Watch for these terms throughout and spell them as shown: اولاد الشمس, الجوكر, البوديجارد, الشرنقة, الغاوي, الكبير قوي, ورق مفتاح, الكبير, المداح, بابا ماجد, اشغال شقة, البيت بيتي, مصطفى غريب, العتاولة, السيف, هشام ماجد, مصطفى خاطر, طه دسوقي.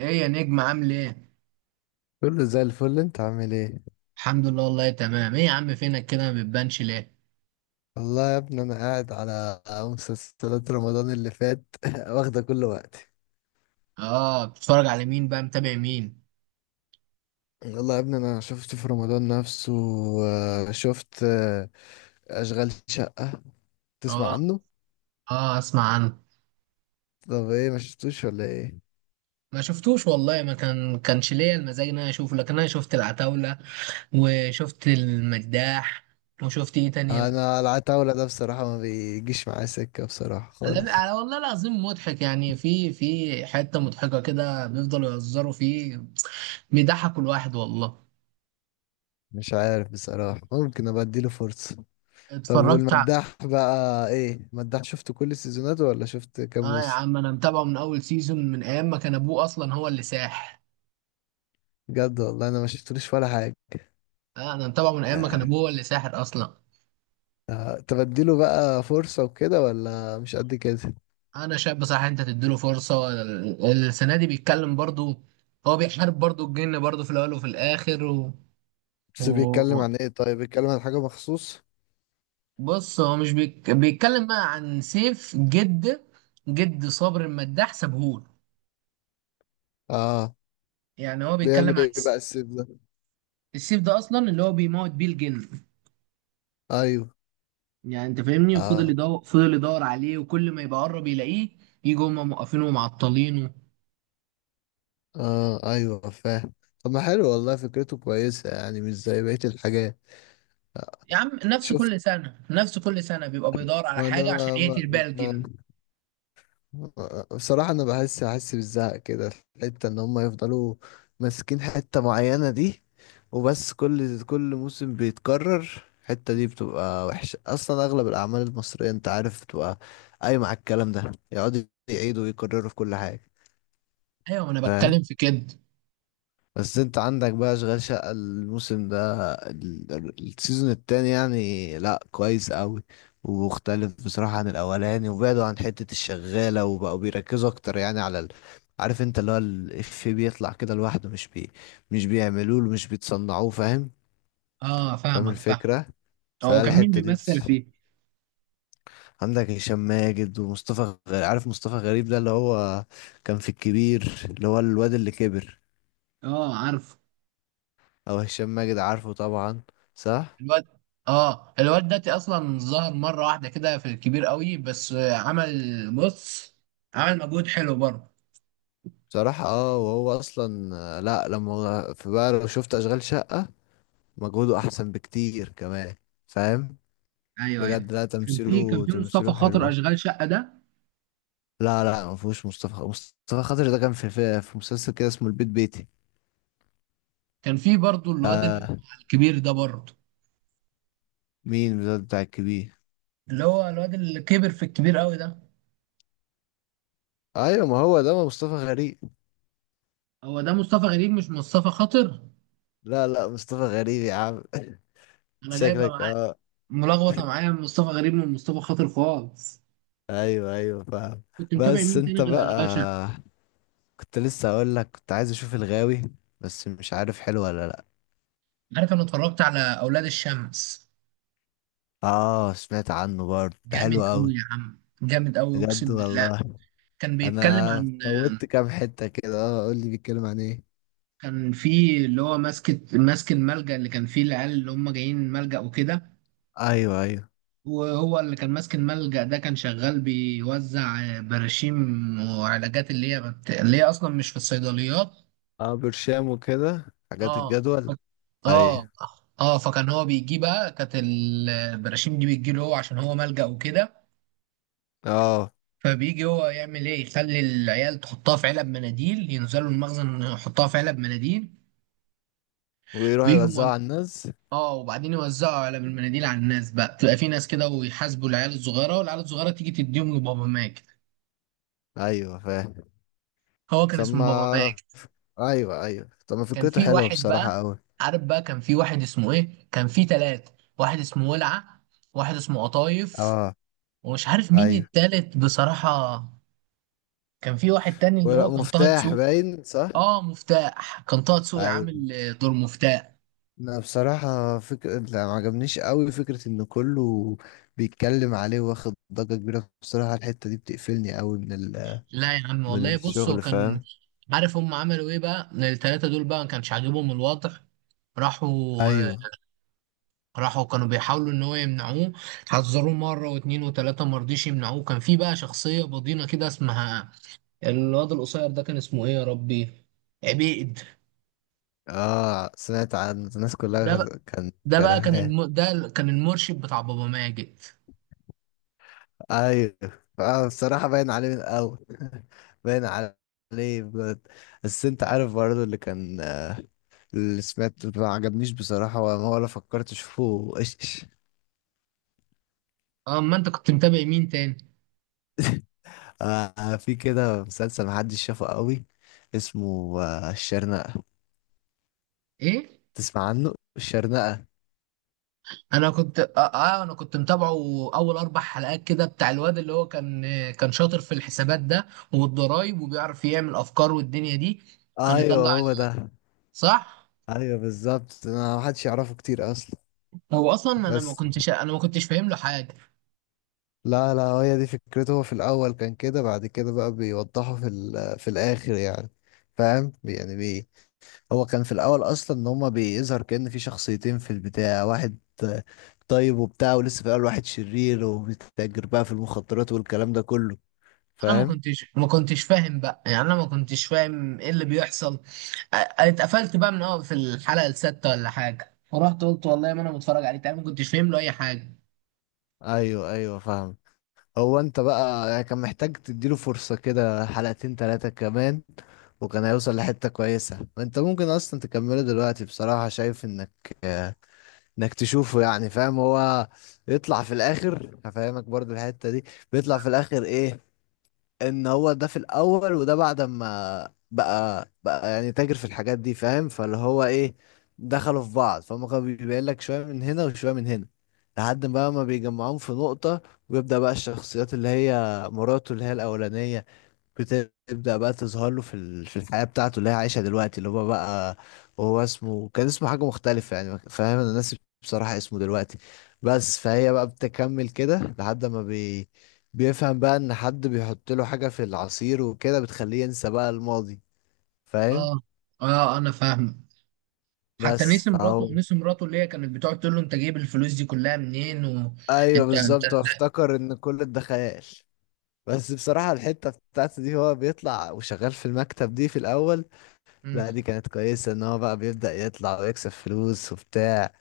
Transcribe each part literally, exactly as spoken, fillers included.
ايه يا نجم عامل ايه؟ كله زي الفل، انت عامل ايه؟ الحمد لله والله تمام، ايه يا عم فينك كده ما بتبانش ليه؟ والله يا ابني، انا قاعد على مسلسلات رمضان اللي فات واخده كل وقتي. اه، بتتفرج على مين بقى، متابع مين؟ والله يا ابني، انا شفت في رمضان نفسه. آه، شفت، آه، اشغال شقة، تسمع اه عنه؟ اه اسمع عنه. طب ايه، ما شفتوش ولا ايه؟ ما شفتوش والله، ما كان كانش ليا المزاج ان انا اشوفه، لكن انا شفت العتاولة وشفت المداح وشفت ايه تاني ال- انا العتاولة ده، بصراحة، ما بيجيش معايا سكة بصراحة خالص. لا، على والله العظيم مضحك يعني، في في حتة مضحكة كده بيفضلوا يهزروا فيه، بيضحكوا الواحد والله. مش عارف بصراحة، ممكن ابقى اديله فرصة. طب اتفرجت ع- والمداح بقى، ايه المداح؟ شفت كل السيزونات ولا شفت كام اه يا موسم؟ عم، انا متابعه من اول سيزون، من ايام ما كان ابوه اصلا هو اللي ساح. بجد والله، انا ما شفتلوش ولا حاجة. انا متابعه من ايام ما كان ابوه هو اللي ساحر اصلا. آه، تبديله بقى فرصة وكده ولا مش قد كده؟ انا شايف بصراحه انت تديله فرصه، ال- السنه دي بيتكلم برضو، هو بيحارب برضو الجن برضو في الاول وفي الاخر و... بس بيتكلم و... عن ايه؟ طيب بيتكلم عن حاجة مخصوص؟ بص، هو مش بيك... بيتكلم بقى عن سيف جد، جد صابر المداح سابهول. اه، يعني هو بيعمل بيتكلم عن ايه الس- بقى السيف ده؟ السيف ده اصلا اللي هو بيموت بيه الجن. ايوه. يعني انت فاهمني، وفضل اه. يدور فضل يدور عليه وكل ما يبقى قرب يلاقيه يجوا هم موقفينه ومعطلينه. اه، ايوه، فاهم. طب ما حلو والله، فكرته كويسة يعني، مش زي بقية الحاجات. يا عم، نفس شفت. كل سنة نفس كل سنة بيبقى بيدور على ما حاجة عشان انا ما, يقتل بيها ما الجن. بصراحة، أنا بحس أحس بالزهق كده في الحتة، إن هما يفضلوا ماسكين حتة معينة دي. وبس كل كل موسم بيتكرر، الحتة دي بتبقى وحشة أصلا. أغلب الأعمال المصرية أنت عارف بتبقى قايمة على الكلام ده، يقعدوا يعيدوا ويكرروا في كل حاجة. أيوة، ما أنا فاهم. بتكلم في كده. بس انت عندك بقى اشغال شقة، الموسم ده، ال- ال- السيزون التاني يعني، لا كويس قوي. ومختلف بصراحة عن الاولاني، وبعدوا عن حتة الشغالة، وبقوا بيركزوا اكتر يعني على ال... عارف انت اللي هو الإفيه بيطلع كده لوحده، مش بي... مش بيعملوه، مش بيتصنعوه، فاهم؟ أه، فاهم فاهمك فاهم. الفكرة، هو كان مين فالحتة دي بيمثل بس. فيه؟ عندك هشام ماجد ومصطفى غريب. عارف مصطفى غريب ده اللي هو كان في الكبير، اللي هو الواد اللي كبر. أه عارف. او هشام ماجد، عارفه طبعا. صح. الواد أه، الواد ده أصلا ظهر مرة واحدة كده في الكبير قوي، بس آه، عمل بص، عمل مجهود حلو برضه. بصراحة اه وهو اصلا، آه، لا لما في بقى، لو شفت اشغال شقة، مجهوده احسن بكتير كمان، فاهم؟ أيوه أيوه. بجد، لا، كان في كان تمثيله في مصطفى تمثيله حلو خاطر اه. أشغال شقة ده. لا لا، ما فيهوش مصطفى مصطفى خاطر ده كان في في, في مسلسل كده اسمه البيت بيتي. كان في برضه الواد اللي هو آه. مع الكبير ده برضه، مين ده بتاع الكبير؟ اللي هو الواد اللي كبر في الكبير قوي ده. ايوه، ما هو ده، ما مصطفى غريب. هو ده مصطفى غريب مش مصطفى خاطر. لا لا، مصطفى غريب يا عم أنا جايبه شكلك معاه، اه. ملخبطه معايا، من مصطفى غريب من مصطفى خاطر خالص. ايوه، ايوه، فاهم. كنت متابع بس مين تاني انت غير بقى، اشغال شقه؟ كنت لسه اقول لك، كنت عايز اشوف الغاوي، بس مش عارف حلو ولا لا. عارف، انا اتفرجت على اولاد الشمس. اه، سمعت عنه برضه، ده جامد حلو قوي؟ قوي يا عم، جامد قوي، بجد اقسم بالله. والله. كان بيتكلم انا عن، فوتت كام حتة كده، اه قول لي، بيتكلم عن ايه؟ كان في اللي هو ماسك ماسك الملجأ اللي كان فيه العيال اللي هم جايين ملجأ وكده. ايوه، ايوه. وهو اللي كان ماسك الملجأ ده كان شغال بيوزع براشيم وعلاجات اللي هي بت... اللي هي اصلا مش في الصيدليات. اه، برشام وكده، حاجات اه. ف- الجدول. اه ايوه. اه، فكان هو بيجي بقى، كانت البراشيم دي بتجي له هو عشان هو ملجأ وكده. اه، فبيجي هو يعمل ايه، يخلي العيال تحطها في علب مناديل، ينزلوا المخزن يحطها في علب مناديل ويروح ويجوا يوزعه موز... على الناس. اه، وبعدين يوزعوا علب المناديل على الناس بقى، تبقى في ناس كده ويحاسبوا العيال الصغيره، والعيال الصغيره تيجي تديهم لبابا ماجد. ايوه، فاهم. هو كان ثم. اسمه بابا ماجد. ايوه، ايوه، طب ما كان فكرته في حلوه واحد بقى، بصراحة قوي. عارف بقى، كان في واحد اسمه ايه، كان في ثلاثه. واحد اسمه ولعه، واحد اسمه قطايف، اه. ومش عارف مين ايوه، التالت بصراحة. كان في واحد تاني اللي ورق، هو كان طه مفتاح، دسوقي. باين صح. اه، مفتاح. كان طه دسوقي ايوه. عامل آه، دور مفتاح. لا بصراحة فكرة، لا ما عجبنيش قوي فكرة ان كله بيتكلم عليه، واخد ضجة كبيرة. بصراحة الحتة دي بتقفلني قوي من ال... لا يا عم، من والله بص هو الشغل، كان، فاهم؟ عارف هم عملوا ايه بقى التلاتة دول بقى ما كانش عاجبهم الوضع، راحوا آه، ايوه. راحوا كانوا بيحاولوا ان هو يمنعوه، حذروه مرة واتنين وتلاتة، ما رضيش يمنعوه. كان في بقى شخصية بضينة كده اسمها الواد القصير ده، كان اسمه ايه يا ربي، عبيد. اه، سمعت عن الناس ده كلها، بقى- كان ده بقى كان كرهاه. الم... ده كان المرشد بتاع بابا ماجد. ايوه. اه، بصراحة باين عليه من الاول باين عليه بجد. بس انت عارف برضه، اللي كان اللي سمعت ما عجبنيش بصراحة، ولا ولا فكرت اشوفه ايش؟ اه، ما انت كنت متابع مين تاني؟ آه، في كده مسلسل محدش شافه قوي، اسمه آه الشرنقة، ايه؟ تسمع عنه الشرنقة؟ انا كنت اه, آه انا كنت متابعه اول اربع حلقات كده، بتاع الواد اللي هو كان، كان شاطر في الحسابات ده والضرايب، وبيعرف يعمل افكار والدنيا دي، كان ايوه، يطلع هو ال- ده. صح. ايوه، بالظبط، انا محدش يعرفه كتير اصلا، هو اصلا انا ما بس. كنتش انا ما كنتش فاهم له حاجه. لا لا، هي دي فكرته. هو في الاول كان كده، بعد كده بقى بيوضحه في ال- في الاخر يعني، فاهم يعني بي هو كان في الاول اصلا، ان هما بيظهر كأن في شخصيتين، في البتاع واحد آه، طيب وبتاع، ولسه في الاول واحد شرير، وبيتاجر بقى في المخدرات والكلام ده كله، انا ما فاهم. كنتش ما كنتش فاهم بقى، يعني انا ما كنتش فاهم ايه اللي بيحصل. آه، اتقفلت بقى من اه، في الحلقه السادسه ولا حاجه، فرحت قلت والله ما انا متفرج عليه تاني، ما كنتش فاهم له اي حاجه. ايوه، ايوه، فاهم. هو انت بقى يعني كان محتاج تديله فرصة كده، حلقتين تلاتة كمان، وكان هيوصل لحتة كويسة. انت ممكن اصلا تكمله دلوقتي، بصراحة شايف انك انك تشوفه يعني، فاهم؟ هو يطلع في الاخر. هفهمك برضو الحتة دي. بيطلع في الاخر ايه؟ ان هو ده في الاول، وده بعد ما بقى بقى يعني تاجر في الحاجات دي، فاهم. فاللي هو ايه، دخلوا في بعض، فهم كانوا بيبين لك شويه من هنا وشويه من هنا، لحد ما ما بيجمعوهم في نقطه، ويبدا بقى الشخصيات اللي هي مراته اللي هي الاولانيه، بتبدأ بقى تظهر له في ال- في الحياة بتاعته اللي هي عايشها دلوقتي، اللي هو بقى، هو اسمه كان اسمه حاجة مختلفة يعني، فاهم. انا ناسي بصراحة اسمه دلوقتي، بس. فهي بقى بتكمل كده لحد ما بي بيفهم بقى ان حد بيحط له حاجة في العصير وكده بتخليه ينسى بقى الماضي، فاهم. اه اه، انا فاهم. حتى بس نسي مراته، فهو. نسي مراته اللي هي كانت بتقعد تقول له انت جايب الفلوس دي كلها منين ايوه، وانت انت. بالظبط، هو افتكر ان كل ده خيال. بس بصراحة الحتة بتاعته دي، هو بيطلع وشغال في المكتب دي في الأول. مم. لا دي كانت كويسة، ان هو بقى بيبدأ يطلع ويكسب فلوس وبتاع،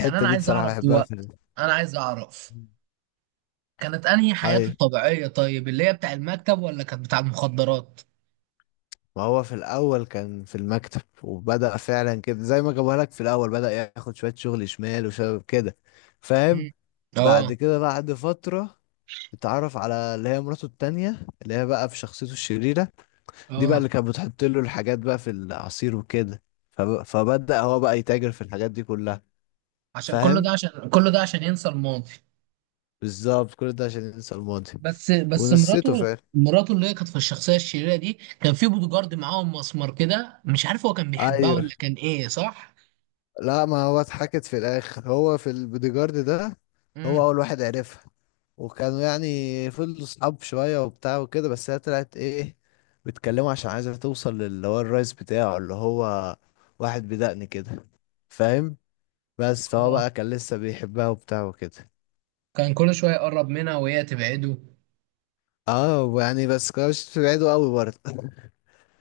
يعني انا دي عايز بصراحة اعرف بحبها في دلوقتي، ال... انا عايز اعرف كانت انهي حياته ايوه، الطبيعية طيب، اللي هي بتاع المكتب ولا كانت بتاع المخدرات. ما هو في الاول كان في المكتب، وبدأ فعلا كده زي ما جابوها لك في الاول، بدأ ياخد شوية شغل شمال وشباب كده، فاهم. مم. بعد اه. كده، بعد فترة، اتعرف على اللي هي مراته التانية، اللي هي بقى في شخصيته الشريرة. دي بقى اه، اللي كانت بتحط له الحاجات بقى في العصير وكده. فب... فبدأ هو بقى يتاجر في الحاجات دي كلها، عشان كل فاهم. ده عشان كل ده عشان ينسى الماضي. بالظبط كل ده عشان ينسى الماضي، بس بس ونسيته مراته، فعلا. مراته اللي هي كانت في الشخصية الشريرة دي، كان في بوديجارد معاهم مسمار كده، مش عارف هو كان بيحبها ولا ايوه. كان ايه، صح؟ لا، ما هو اتحكت في الاخر، هو في البوديجارد ده، هو امم. اول واحد عرفها. وكانوا يعني فضلوا صحاب شويه وبتاع وكده، بس هي طلعت ايه، بيتكلموا عشان عايزه توصل للي هو الرئيس بتاعه، اللي هو واحد بدقن كده، فاهم. بس فهو اه، بقى كان لسه بيحبها وبتاع وكده. كان كل شوية يقرب منها وهي تبعده. اه يعني، بس كانوش بعيدوا قوي برضه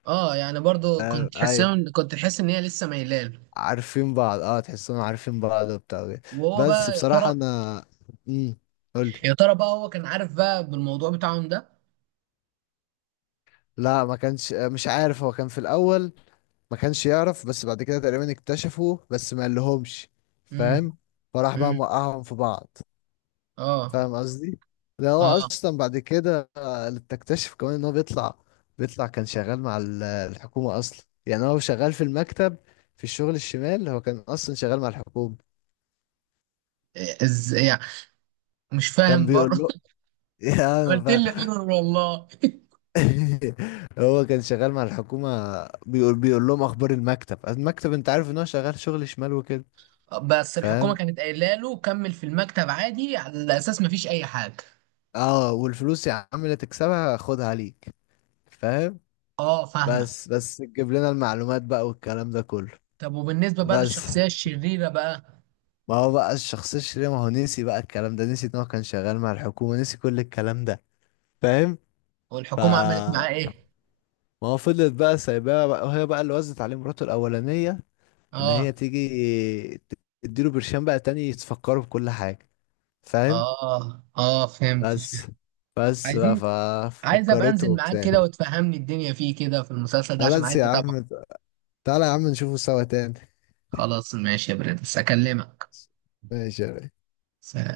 اه يعني، برضو فاهم كنت اي. حسن، كنت حاسس ان هي لسه ميلاله. عارفين بعض، اه تحسهم عارفين بعض وبتاع وكده. وهو بس بقى يا بصراحه ترى، انا، امم قول. يا ترى بقى هو كان عارف بقى بالموضوع بتاعهم ده. لا، ما كانش مش عارف، هو كان في الاول ما كانش يعرف، بس بعد كده تقريبا اكتشفوا، بس ما قالهمش، امم. فاهم. فراح بقى امم. موقعهم في بعض، اه. فاهم قصدي. ده هو اه، اصلا بعد كده، آه، تكتشف كمان ان هو بيطلع، بيطلع كان شغال مع ال- الحكومة اصلا، يعني هو شغال في المكتب، في الشغل الشمال، هو كان اصلا شغال مع الحكومة. ازاي يعني؟ مش كان فاهم بيقول برضه. له يا انا عملت بقى لي ايرور والله. هو كان شغال مع الحكومة، بيقول بيقول لهم اخبار المكتب. المكتب، انت عارف ان هو شغال شغل شمال وكده، بس الحكومه فاهم. كانت قايله له كمل في المكتب عادي، على اساس مفيش اي حاجه. اه، والفلوس يا عم اللي تكسبها خدها ليك، فاهم. اه فاهمه. بس بس تجيب لنا المعلومات بقى والكلام ده كله. طب وبالنسبه بقى بس للشخصيه الشريره بقى ما هو بقى الشخص الشرير، ما هو نسي بقى الكلام ده، نسي ان هو كان شغال مع الحكومة، نسي كل الكلام ده، فاهم. ف والحكومه عملت معاه ايه؟ ما هو فضلت بقى سايباها بقى، وهي بقى اللي وزت عليه مراته الأولانية، ان اه هي تيجي تديله برشام بقى تاني تفكره بكل حاجة، فاهم. اه اه فهمت فهمت. بس بس بقى عايزين، عايز ابقى ففكرته انزل معاك وبتاع. كده وتفهمني الدنيا فيه كده في المسلسل ده، عشان خلاص عايز يا اتابعه. عم. تعالى يا عم نشوفه سوا تاني. خلاص ماشي يا برنس، اكلمك. ماشي يا ريس. سلام.